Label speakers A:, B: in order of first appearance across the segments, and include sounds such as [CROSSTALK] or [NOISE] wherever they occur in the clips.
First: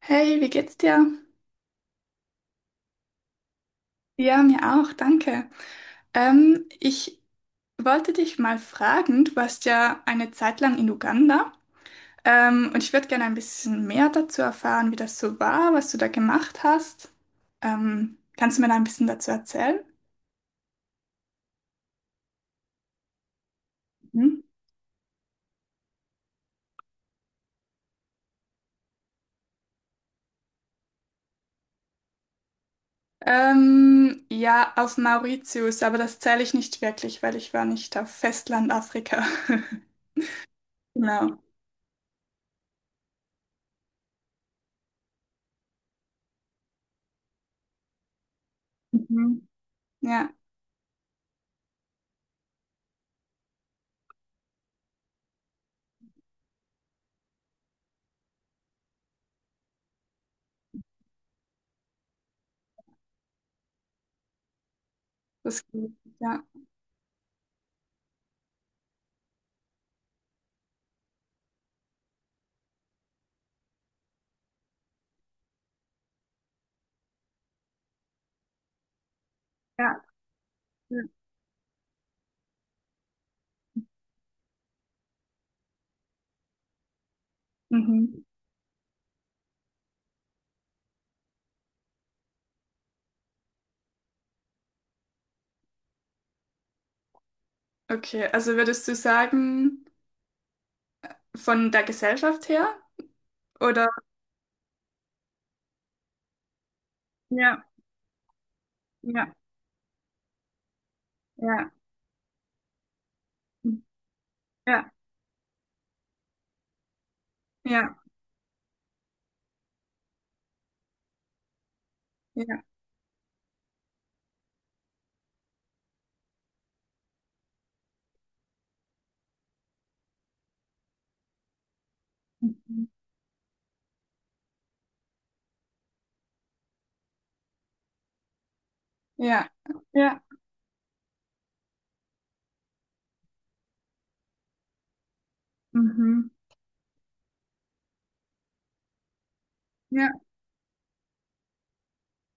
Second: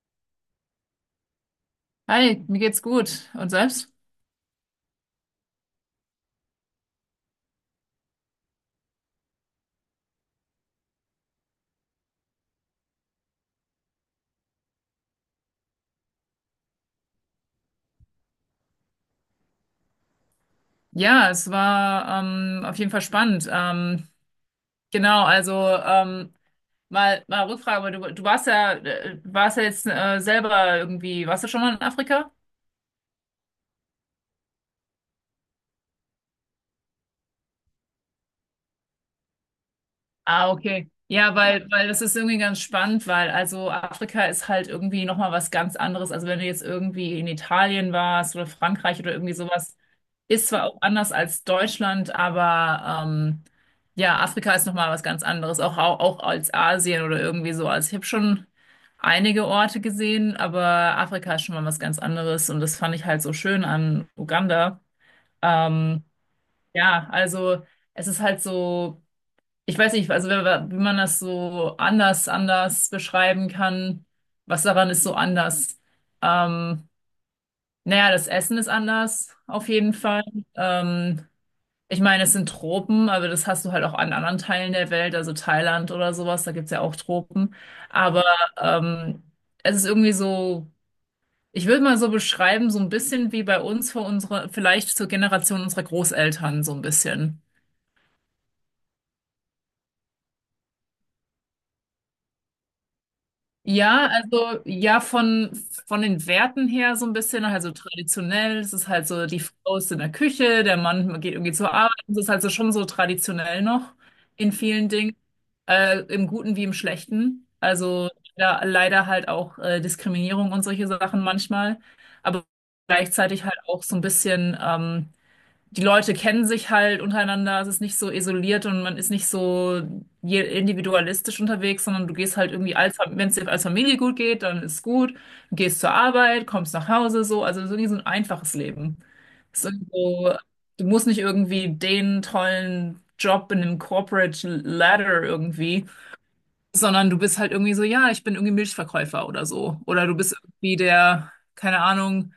A: Hey, wie geht's dir?
B: Hi, mir geht's gut. Und selbst?
A: Ja, mir auch, danke. Ich wollte dich mal fragen, du warst ja eine Zeit lang in Uganda, und ich würde gerne ein bisschen mehr dazu erfahren, wie das so war, was du da gemacht hast. Kannst du mir da ein bisschen dazu erzählen?
B: Ja, es war auf jeden Fall spannend.
A: Mhm.
B: Genau, also ähm, mal Rückfrage, aber du warst ja jetzt selber irgendwie, warst du schon mal in Afrika?
A: Ja, auf Mauritius, aber das zähle ich nicht wirklich, weil ich war nicht auf Festland Afrika. [LAUGHS]
B: Ah, okay. Ja,
A: Genau.
B: weil das ist irgendwie ganz spannend, weil also Afrika ist halt irgendwie nochmal was ganz anderes. Also wenn du jetzt irgendwie in Italien warst oder Frankreich oder irgendwie
A: Mhm.
B: sowas,
A: Ja,
B: ist zwar auch anders als Deutschland, aber ja, Afrika ist nochmal was ganz anderes. Auch als Asien oder irgendwie so. Also ich habe schon einige Orte gesehen, aber Afrika ist schon mal was ganz anderes und das fand ich halt so schön an Uganda.
A: das geht.
B: Ähm,
A: Ja.
B: ja, also es ist halt so, ich weiß nicht, also wenn, wie man das so anders beschreiben kann, was daran ist so anders. Ähm, naja, das Essen ist anders, auf jeden
A: Ja.
B: Fall.
A: Ja.
B: Ähm, ich meine, es sind Tropen, aber das hast du halt auch an anderen Teilen der Welt, also Thailand oder sowas, da gibt's ja auch Tropen. Aber
A: Mhm.
B: ähm, es ist irgendwie so, ich würde mal so beschreiben, so ein bisschen wie bei uns, vor unserer, vielleicht zur Generation unserer Großeltern, so ein bisschen.
A: Okay, also würdest du sagen, von der Gesellschaft her? Oder?
B: Ja, also ja, von den Werten her so ein bisschen,
A: Ja,
B: also traditionell, es ist halt so,
A: ja,
B: die Frau ist in der Küche, der Mann geht irgendwie
A: ja,
B: zur Arbeit, es ist halt so schon so traditionell noch in vielen
A: ja,
B: Dingen, im Guten wie im Schlechten.
A: ja,
B: Also da leider halt auch Diskriminierung und solche Sachen manchmal, aber
A: ja,
B: gleichzeitig halt auch so ein bisschen die Leute kennen sich halt untereinander, es ist nicht so isoliert und man ist nicht so individualistisch unterwegs, sondern du gehst halt irgendwie
A: mhm,
B: als, wenn es dir als Familie gut geht, dann ist gut, du gehst zur Arbeit, kommst nach Hause, so, also so irgendwie so ein einfaches Leben.
A: ja,
B: Es ist irgendwie
A: ja,
B: so, du musst nicht irgendwie den tollen Job in einem Corporate Ladder irgendwie,
A: mhm,
B: sondern du bist halt irgendwie so, ja, ich bin irgendwie Milchverkäufer oder so, oder
A: ja,
B: du bist irgendwie der, keine Ahnung,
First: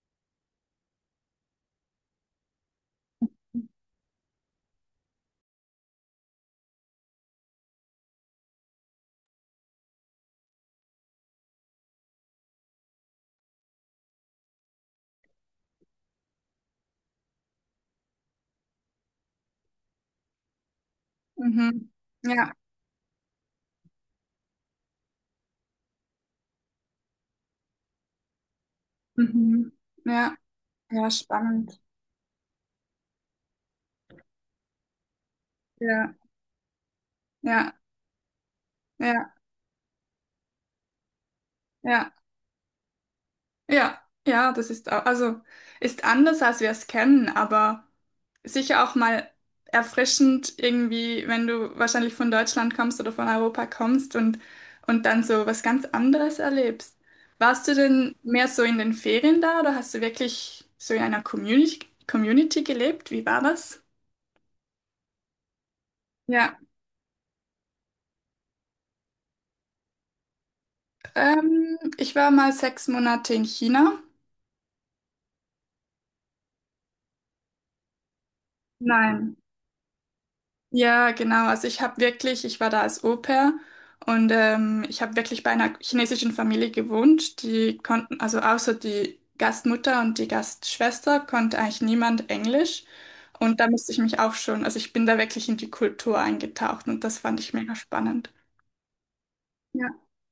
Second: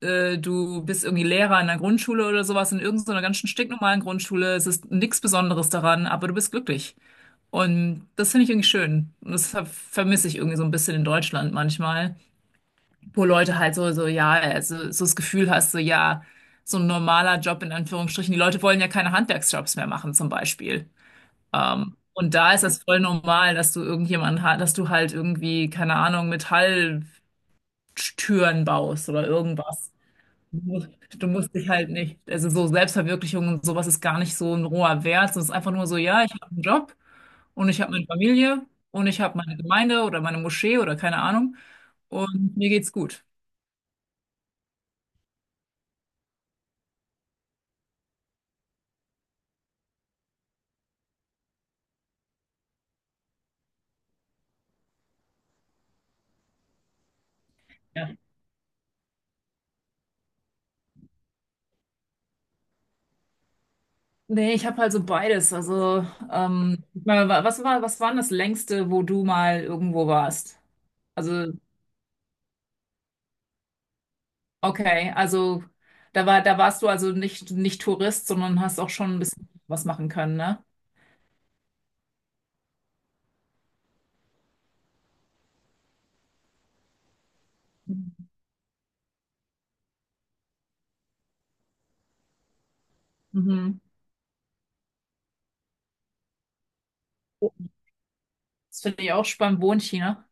B: du bist irgendwie Lehrer in einer Grundschule oder sowas, in irgendeiner ganz stinknormalen Grundschule. Es ist nichts Besonderes daran, aber du bist glücklich. Und das finde ich irgendwie schön. Und das vermisse ich irgendwie so ein bisschen in Deutschland manchmal, wo Leute halt ja, also, so das Gefühl hast, so, ja, so ein normaler Job in Anführungsstrichen. Die Leute wollen ja keine Handwerksjobs mehr machen, zum Beispiel.
A: mhm,
B: Und da
A: ja,
B: ist das voll normal, dass du dass du halt irgendwie, keine Ahnung, Metalltüren baust oder
A: mhm,
B: irgendwas.
A: ja,
B: Du musst,
A: ja,
B: du musst dich
A: spannend.
B: halt nicht, also so Selbstverwirklichung und sowas ist gar nicht so ein roher Wert, es ist einfach nur so,
A: Ja,
B: ja, ich habe einen Job und
A: ja,
B: ich habe meine Familie und ich
A: ja,
B: habe meine Gemeinde oder meine Moschee oder keine Ahnung
A: ja.
B: und mir geht's gut.
A: Ja, ja, das ist au- also ist anders, als wir es kennen, aber sicher auch mal erfrischend irgendwie, wenn du wahrscheinlich von Deutschland kommst oder von Europa kommst und dann so was ganz anderes erlebst. Warst du denn
B: Ja.
A: mehr so in den Ferien da oder hast du wirklich so in einer Community gelebt? Wie war das?
B: Nee, ich habe halt so beides. Also,
A: Ja,
B: ich meine, was war denn das Längste, wo du mal irgendwo warst? Also,
A: ich war mal sechs Monate in China.
B: okay, also da war, da warst du also nicht Tourist, sondern hast auch schon ein
A: Nein.
B: bisschen was machen können, ne?
A: Ja, genau. Ich war da als Au-pair und ich habe wirklich bei einer chinesischen Familie gewohnt. Die konnten, also außer die Gastmutter und die Gastschwester konnte eigentlich niemand Englisch. Und da
B: Mhm.
A: musste ich mich auch schon, also ich bin da wirklich in die Kultur eingetaucht und das fand ich mega spannend.
B: Das finde ich auch spannend. Wo in
A: Ja,
B: China?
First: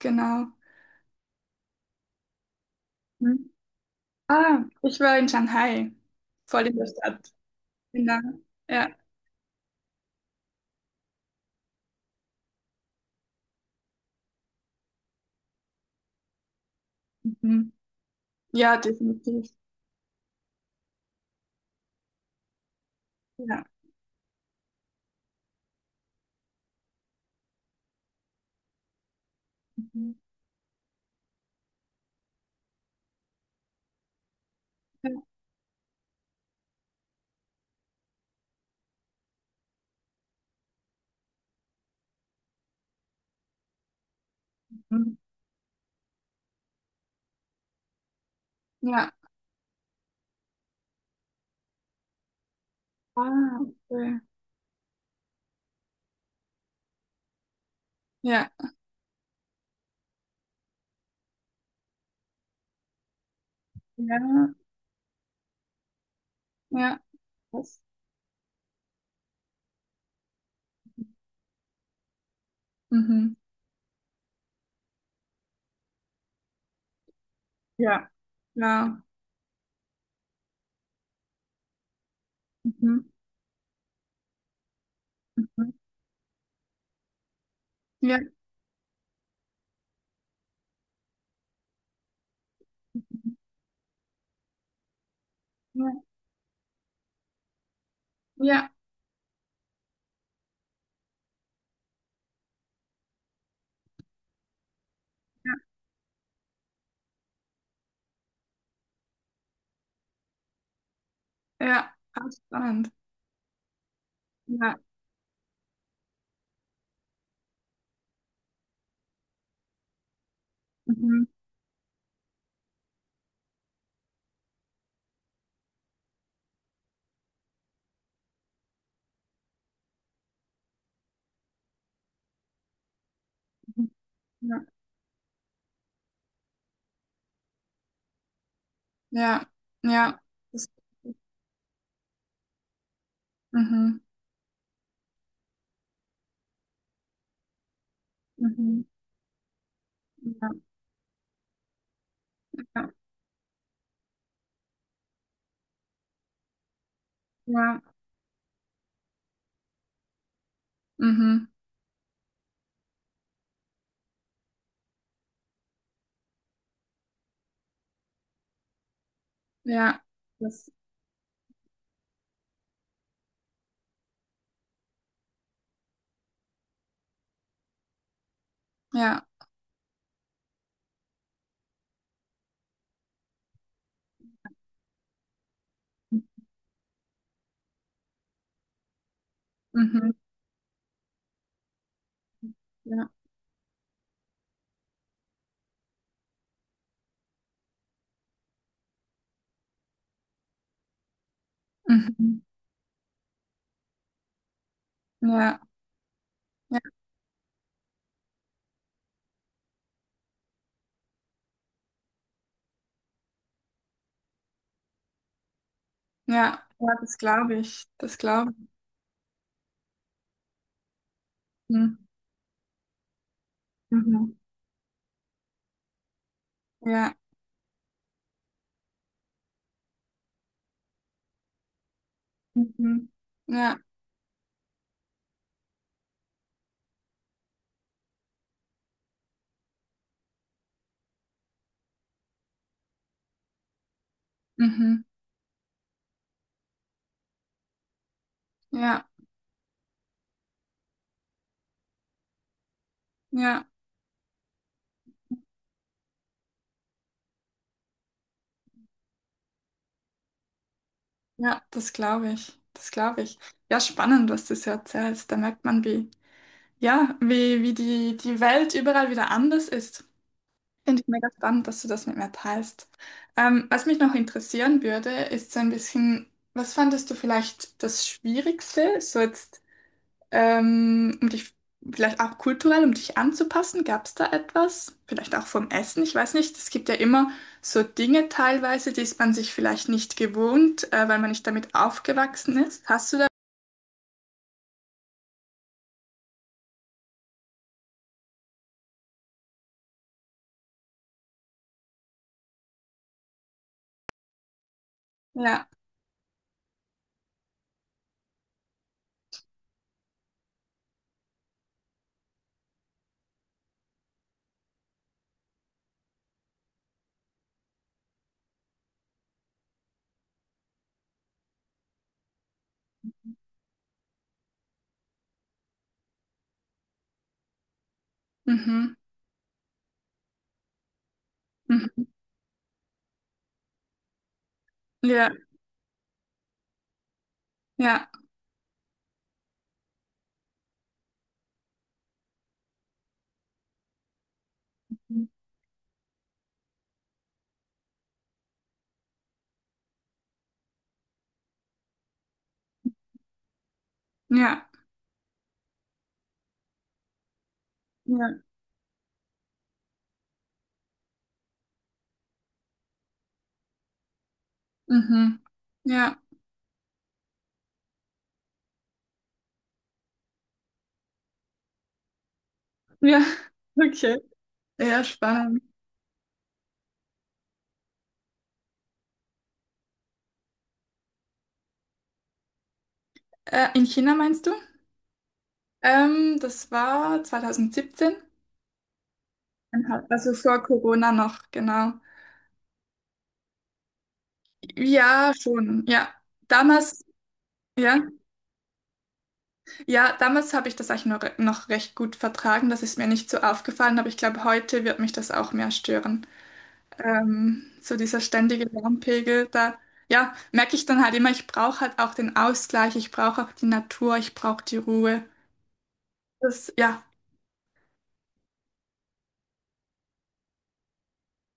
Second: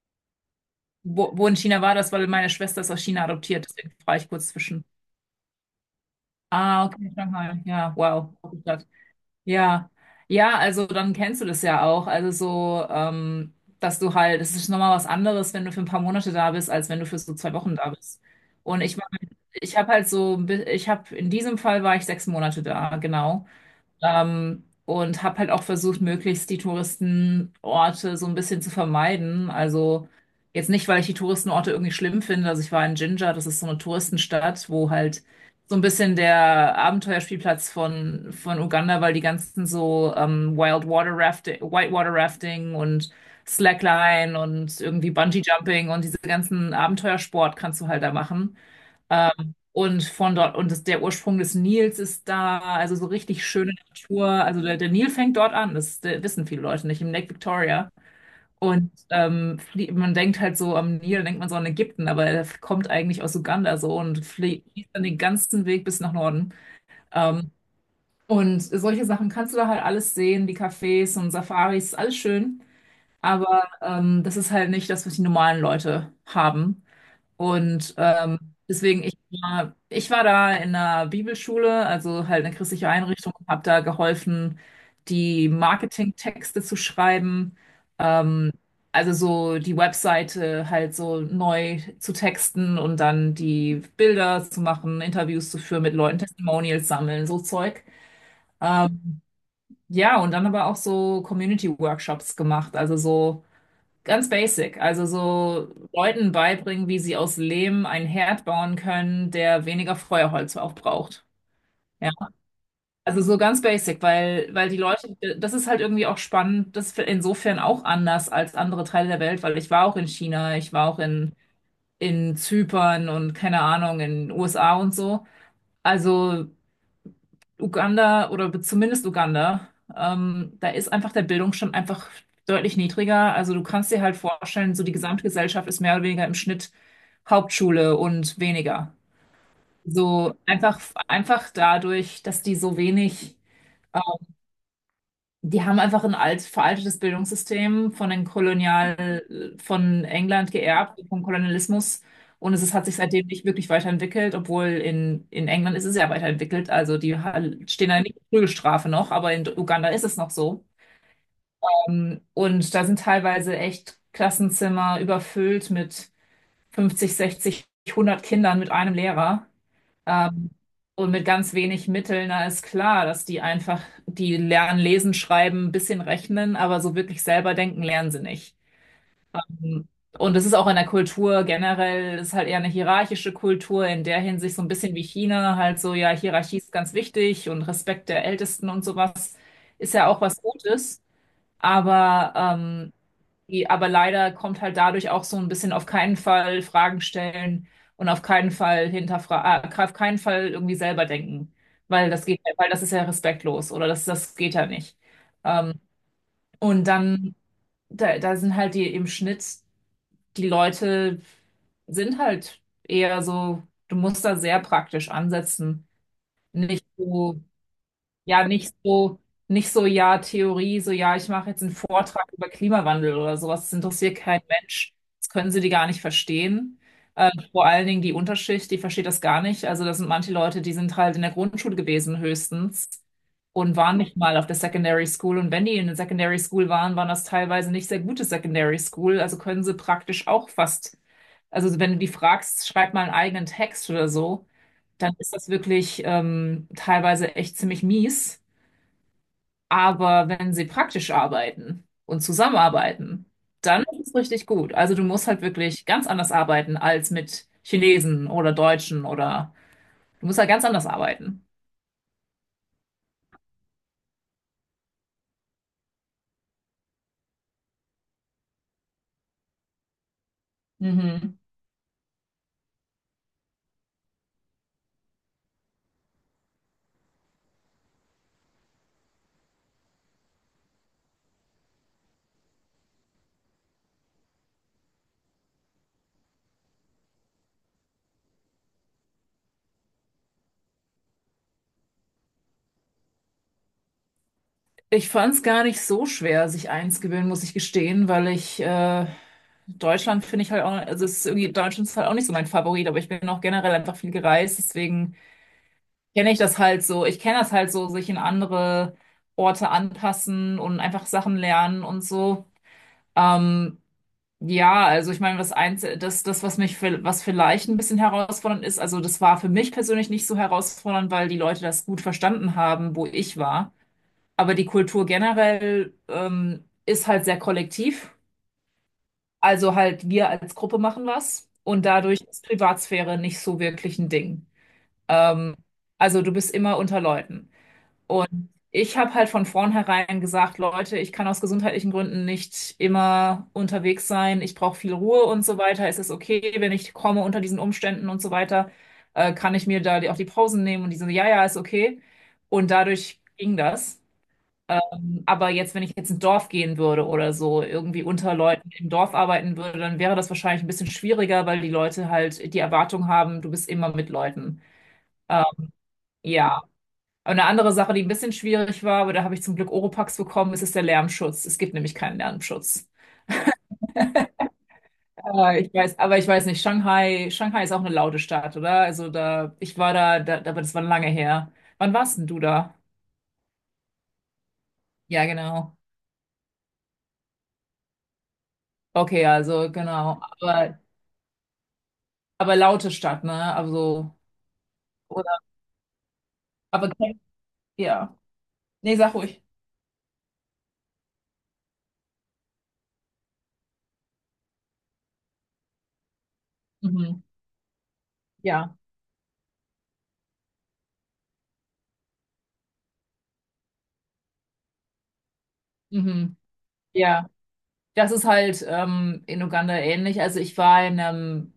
A: genau.
B: Wo in China war das? Weil meine Schwester ist aus China
A: Hm.
B: adoptiert. Deswegen frage ich kurz
A: Ah,
B: zwischen.
A: ich war in Shanghai, voll in
B: Ah,
A: der
B: okay,
A: Stadt.
B: Shanghai. Ja,
A: Genau.
B: wow. Gute Stadt.
A: Ja,
B: Ja. Ja, also dann kennst du das ja auch. Also so, dass du halt, es ist nochmal was anderes, wenn du für ein paar Monate da bist, als wenn du für so zwei
A: mhm.
B: Wochen da bist.
A: Ja,
B: Und ich war,
A: definitiv.
B: ich habe halt so, ich habe, in diesem Fall war ich 6 Monate da, genau.
A: Ja.
B: Und habe halt auch versucht, möglichst die Touristenorte so ein bisschen zu vermeiden. Also
A: Mhm.
B: jetzt nicht, weil ich die Touristenorte irgendwie schlimm finde. Also ich war in Jinja, das ist so eine Touristenstadt, wo
A: Ja.
B: halt so ein bisschen der Abenteuerspielplatz von Uganda, weil die ganzen so Wild Water Rafting, Whitewater Rafting und Slackline und irgendwie
A: Mhm.
B: Bungee Jumping und diese ganzen Abenteuersport kannst du halt da machen.
A: Ja.
B: Und von dort, und das, der Ursprung des Nils ist da, also so richtig
A: Ah,
B: schöne
A: okay.
B: Natur. Also der Nil fängt dort an, das wissen viele Leute nicht, im Lake Victoria.
A: Ja,
B: Und man denkt halt so am Nil, denkt man so an Ägypten, aber er kommt eigentlich aus Uganda so und
A: ja,
B: fließt dann den ganzen Weg bis nach Norden.
A: ja.
B: Ähm,
A: Das.
B: und solche Sachen kannst du da halt alles sehen, die Cafés und Safaris, ist alles schön.
A: Mhm.
B: Aber das ist halt nicht das, was die normalen Leute haben. Und
A: Ja. Ja.
B: deswegen, ich war da in einer Bibelschule, also halt eine christliche
A: Mhm.
B: Einrichtung, habe da geholfen, die
A: Mhm.
B: Marketingtexte zu schreiben,
A: Ja.
B: ähm, also so die Webseite halt so neu zu texten und dann die Bilder zu machen, Interviews zu führen mit
A: Ja,
B: Leuten, Testimonials sammeln, so Zeug.
A: ja,
B: Ähm, ja, und dann aber auch so Community-Workshops gemacht, also so ganz basic, also
A: ja,
B: so Leuten beibringen, wie sie aus Lehm einen Herd bauen können, der weniger Feuerholz auch braucht.
A: ja,
B: Ja,
A: ganz spannend.
B: also so ganz basic, weil die
A: Ja,
B: Leute, das ist halt irgendwie auch spannend, das ist insofern auch anders als andere Teile der Welt, weil ich war auch in China, ich war auch
A: mhm.
B: in Zypern und keine Ahnung, in den USA und so. Also Uganda oder zumindest Uganda, da ist einfach der Bildungsstand einfach deutlich niedriger. Also du
A: Mhm,
B: kannst dir halt
A: ja,
B: vorstellen, so die gesamte Gesellschaft ist mehr oder weniger im Schnitt Hauptschule und weniger.
A: ja, ja,
B: So
A: das,
B: einfach, einfach dadurch, dass die so wenig
A: mhm.
B: die haben einfach ein alt, veraltetes Bildungssystem von den
A: Mhm.
B: Kolonial, von
A: Ja,
B: England geerbt, vom Kolonialismus. Und es ist, hat
A: ja,
B: sich seitdem nicht wirklich weiterentwickelt, obwohl in England ist es ja weiterentwickelt. Also die
A: ja,
B: stehen da nicht in Prügelstrafe noch, aber in Uganda ist es noch so.
A: mhm.
B: Und da sind teilweise echt Klassenzimmer überfüllt mit 50, 60, 100 Kindern mit einem Lehrer.
A: Ja,
B: Ähm,
A: das,
B: und mit ganz wenig Mitteln, na ist klar, dass die einfach, die lernen lesen, schreiben, ein bisschen rechnen, aber so wirklich selber denken lernen sie nicht.
A: ja,
B: Und es ist auch in der Kultur generell, es ist halt eher eine hierarchische Kultur, in der Hinsicht so ein bisschen wie China, halt so, ja, Hierarchie ist ganz wichtig und Respekt der Ältesten und sowas ist ja
A: mhm.
B: auch was Gutes, aber ähm,
A: Ja,
B: aber leider kommt halt dadurch auch so ein bisschen auf keinen Fall Fragen stellen und auf keinen Fall hinterfragen, auf keinen Fall irgendwie selber denken, weil das
A: mhm.
B: geht, weil das ist ja respektlos oder das, das geht ja nicht.
A: Ja,
B: Ähm,
A: ja,
B: und dann, da sind halt die im Schnitt, die Leute sind halt eher so, du musst da sehr praktisch ansetzen,
A: ja,
B: nicht
A: ja, das
B: so.
A: glaube ich, das
B: Ja,
A: glaube ich.
B: nicht so, nicht so, ja, Theorie, so, ja, ich mache jetzt einen
A: Mhm.
B: Vortrag über Klimawandel oder sowas. Das interessiert
A: Mhm.
B: kein Mensch. Das können sie die gar nicht verstehen.
A: Ja,
B: Vor allen Dingen die Unterschicht, die versteht das gar nicht. Also, das sind manche Leute, die sind halt in der Grundschule gewesen, höchstens,
A: mhm.
B: und
A: Ja,
B: waren nicht mal auf der Secondary School. Und wenn die in der Secondary School waren, waren das teilweise nicht sehr gute Secondary School. Also können sie praktisch auch fast, also wenn du die fragst, schreib mal einen eigenen Text oder so,
A: mhm.
B: dann ist das wirklich teilweise echt ziemlich mies.
A: Ja,
B: Aber wenn sie praktisch arbeiten und zusammenarbeiten,
A: ja.
B: dann ist es richtig gut. Also du musst halt wirklich ganz anders arbeiten als mit Chinesen oder Deutschen oder du musst halt ganz anders arbeiten.
A: Ja, das glaube ich. Das glaube ich. Ja, spannend, was du so erzählst. Da merkt man, wie, ja, wie, die Welt überall wieder anders ist. Finde ich mega
B: Mhm.
A: spannend, dass du das mit mir teilst. Was mich noch interessieren würde, ist so ein bisschen, was fandest du vielleicht das Schwierigste? So jetzt um dich vielleicht auch kulturell, um dich anzupassen, gab es da etwas? Vielleicht auch vom Essen, ich weiß nicht. Es gibt ja immer so Dinge teilweise, die ist man sich vielleicht nicht gewohnt, weil man nicht damit aufgewachsen ist. Hast du da?
B: Ich fand es gar nicht so schwer, sich einzugewöhnen, muss ich gestehen, weil ich Deutschland finde ich halt auch, also es ist irgendwie, Deutschland ist halt auch nicht so mein Favorit, aber ich bin auch generell einfach viel gereist, deswegen
A: Ja.
B: kenne ich das halt so. Ich kenne das halt so, sich in andere Orte anpassen und einfach Sachen lernen und so. Ähm, ja, also ich meine, was eins, was mich, was vielleicht ein bisschen herausfordernd ist, also das war für mich persönlich nicht so herausfordernd, weil die Leute das gut verstanden haben, wo ich war. Aber die Kultur generell, ist halt sehr kollektiv.
A: Mhm.
B: Also halt wir als Gruppe machen was und
A: Mhm.
B: dadurch ist Privatsphäre nicht so wirklich ein Ding.
A: Ja,
B: Ähm, also du bist immer unter Leuten.
A: ja,
B: Ich habe halt von vornherein gesagt, Leute, ich kann aus gesundheitlichen Gründen nicht immer unterwegs sein. Ich brauche viel Ruhe und so weiter. Es ist okay, wenn ich komme unter diesen Umständen und so weiter, kann ich mir da die, auch die Pausen nehmen und die so, ja, ja, ist okay. Und dadurch ging das.
A: ja,
B: Aber jetzt, wenn ich jetzt ins Dorf gehen würde oder so, irgendwie
A: ja,
B: unter Leuten im Dorf arbeiten würde, dann wäre das wahrscheinlich ein bisschen schwieriger, weil die Leute halt die Erwartung haben, du bist immer mit Leuten.
A: mhm.
B: Ähm,
A: Ja,
B: ja. Und eine andere Sache, die ein bisschen schwierig war, aber da habe ich zum Glück Oropax bekommen, ist der Lärmschutz. Es gibt nämlich keinen Lärmschutz.
A: ja, [LAUGHS] okay. Ja, spannend.
B: Ich weiß, aber ich weiß nicht, Shanghai ist auch eine laute Stadt, oder? Also da, ich war da, aber das war lange her. Wann warst denn du da?
A: In China meinst du?
B: Ja, genau.
A: Das war 2017,
B: Okay, also genau.
A: also vor Corona noch, genau.
B: Aber laute Stadt, ne? Also, oder,
A: Ja, schon, ja.
B: aber
A: Damals, ja,
B: ja. Nee, sag ruhig.
A: ja, damals habe ich das eigentlich noch recht gut vertragen. Das ist mir nicht so aufgefallen, aber ich glaube, heute wird mich das auch mehr stören.
B: Mhm.
A: So dieser ständige
B: Ja.
A: Lärmpegel, da, ja, merke ich dann halt immer, ich brauche halt auch den Ausgleich, ich brauche auch die Natur, ich brauche die Ruhe.
B: Mhm.
A: Das, ja.
B: Ja. Das ist halt in Uganda ähnlich. Also ich war in einem,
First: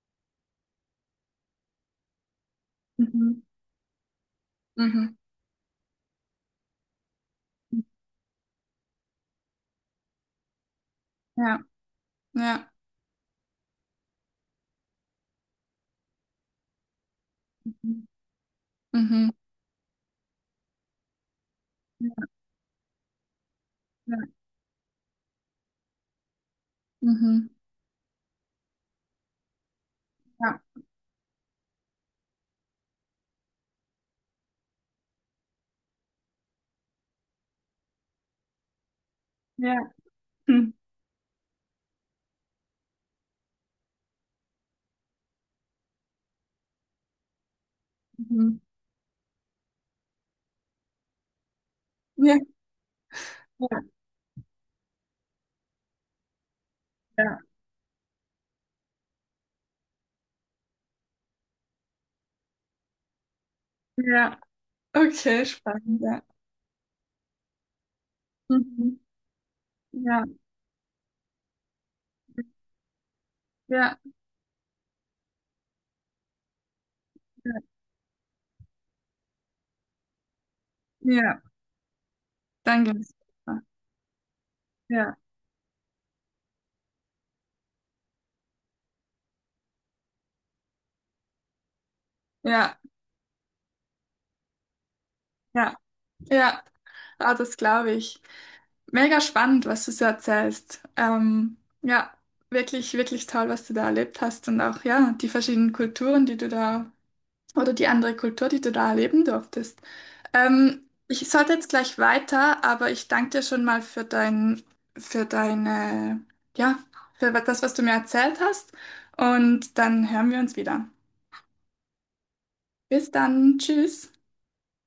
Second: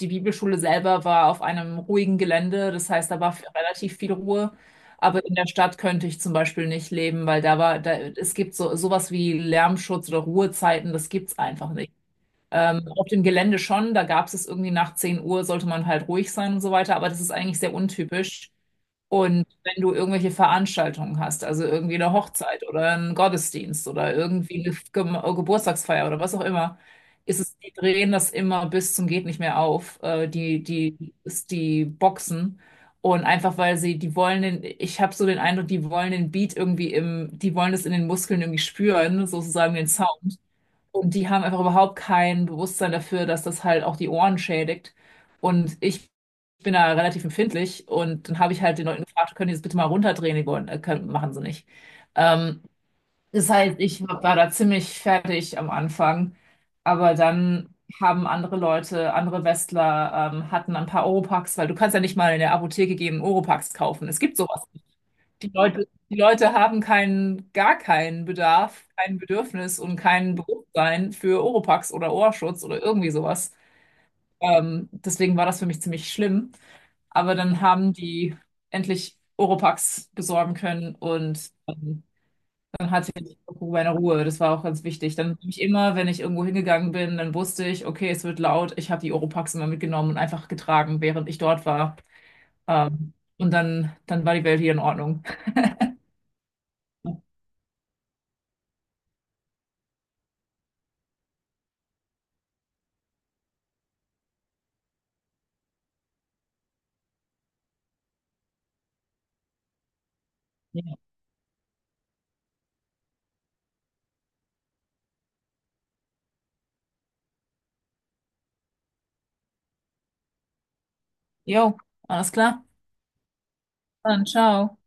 B: die Bibelschule selber war auf einem ruhigen Gelände, das heißt, da war
A: Mhm.
B: relativ viel Ruhe.
A: Mhm.
B: Aber in der Stadt könnte ich zum Beispiel nicht leben, weil da, es gibt so sowas wie Lärmschutz oder Ruhezeiten, das gibt's
A: Ja,
B: einfach nicht.
A: ja.
B: Auf dem Gelände schon, da gab es irgendwie nach 10 Uhr, sollte man halt ruhig sein und so weiter, aber das ist eigentlich sehr untypisch.
A: Mhm.
B: Und wenn du irgendwelche Veranstaltungen hast, also irgendwie eine
A: Mhm.
B: Hochzeit oder einen Gottesdienst oder
A: Ja,
B: irgendwie eine Ge Geburtstagsfeier oder was auch immer, ist
A: mhm.
B: es, die drehen das immer bis zum geht nicht mehr auf,
A: Ja,
B: ist die Boxen. Und einfach weil sie, die wollen den, ich habe so den Eindruck, die wollen den Beat irgendwie im, die wollen es in den Muskeln irgendwie spüren,
A: ja.
B: sozusagen den Sound.
A: Mhm.
B: Und die haben einfach überhaupt kein Bewusstsein dafür, dass das halt auch die Ohren schädigt. Und ich bin da relativ empfindlich und dann habe
A: Mhm.
B: ich halt den Leuten gefragt, können die das bitte mal runterdrehen? Die wollen, können, machen sie nicht.
A: Ja,
B: Ähm, das heißt,
A: ja,
B: ich war da ziemlich fertig am Anfang, aber
A: ja.
B: dann haben andere Leute, andere Westler, hatten ein paar Oropax, weil du kannst ja nicht mal in der Apotheke gehen und Oropax kaufen. Es gibt
A: Ja.
B: sowas.
A: Okay, spannend.
B: Die
A: Ja.
B: Leute haben keinen, gar keinen Bedarf,
A: Mhm.
B: kein Bedürfnis und
A: Ja,
B: kein Bewusstsein für Oropax oder Ohrschutz oder irgendwie sowas.
A: ja,
B: Deswegen war das für mich ziemlich schlimm. Aber
A: ja,
B: dann haben die endlich Oropax besorgen können
A: ja,
B: und dann
A: danke.
B: hatte ich irgendwo meine Ruhe. Das war auch ganz wichtig.
A: Ja,
B: Dann habe ich immer, wenn ich irgendwo hingegangen bin, dann wusste ich, okay, es wird laut. Ich habe die Oropax immer mitgenommen und einfach getragen, während ich dort war.
A: ja,
B: Und dann war die Welt hier in Ordnung.
A: ja, ja, ah, das glaube ich. Mega spannend, was du so erzählst. Ja, wirklich, wirklich toll, was du da erlebt hast und auch, ja, die verschiedenen Kulturen, die du da, oder die andere Kultur, die du da erleben durftest. Ich sollte jetzt gleich weiter, aber ich danke dir schon mal für deine, ja, für das, was du mir erzählt hast und dann hören wir uns wieder.
B: Jo, alles klar.
A: Bis dann. Tschüss.
B: Dann ciao.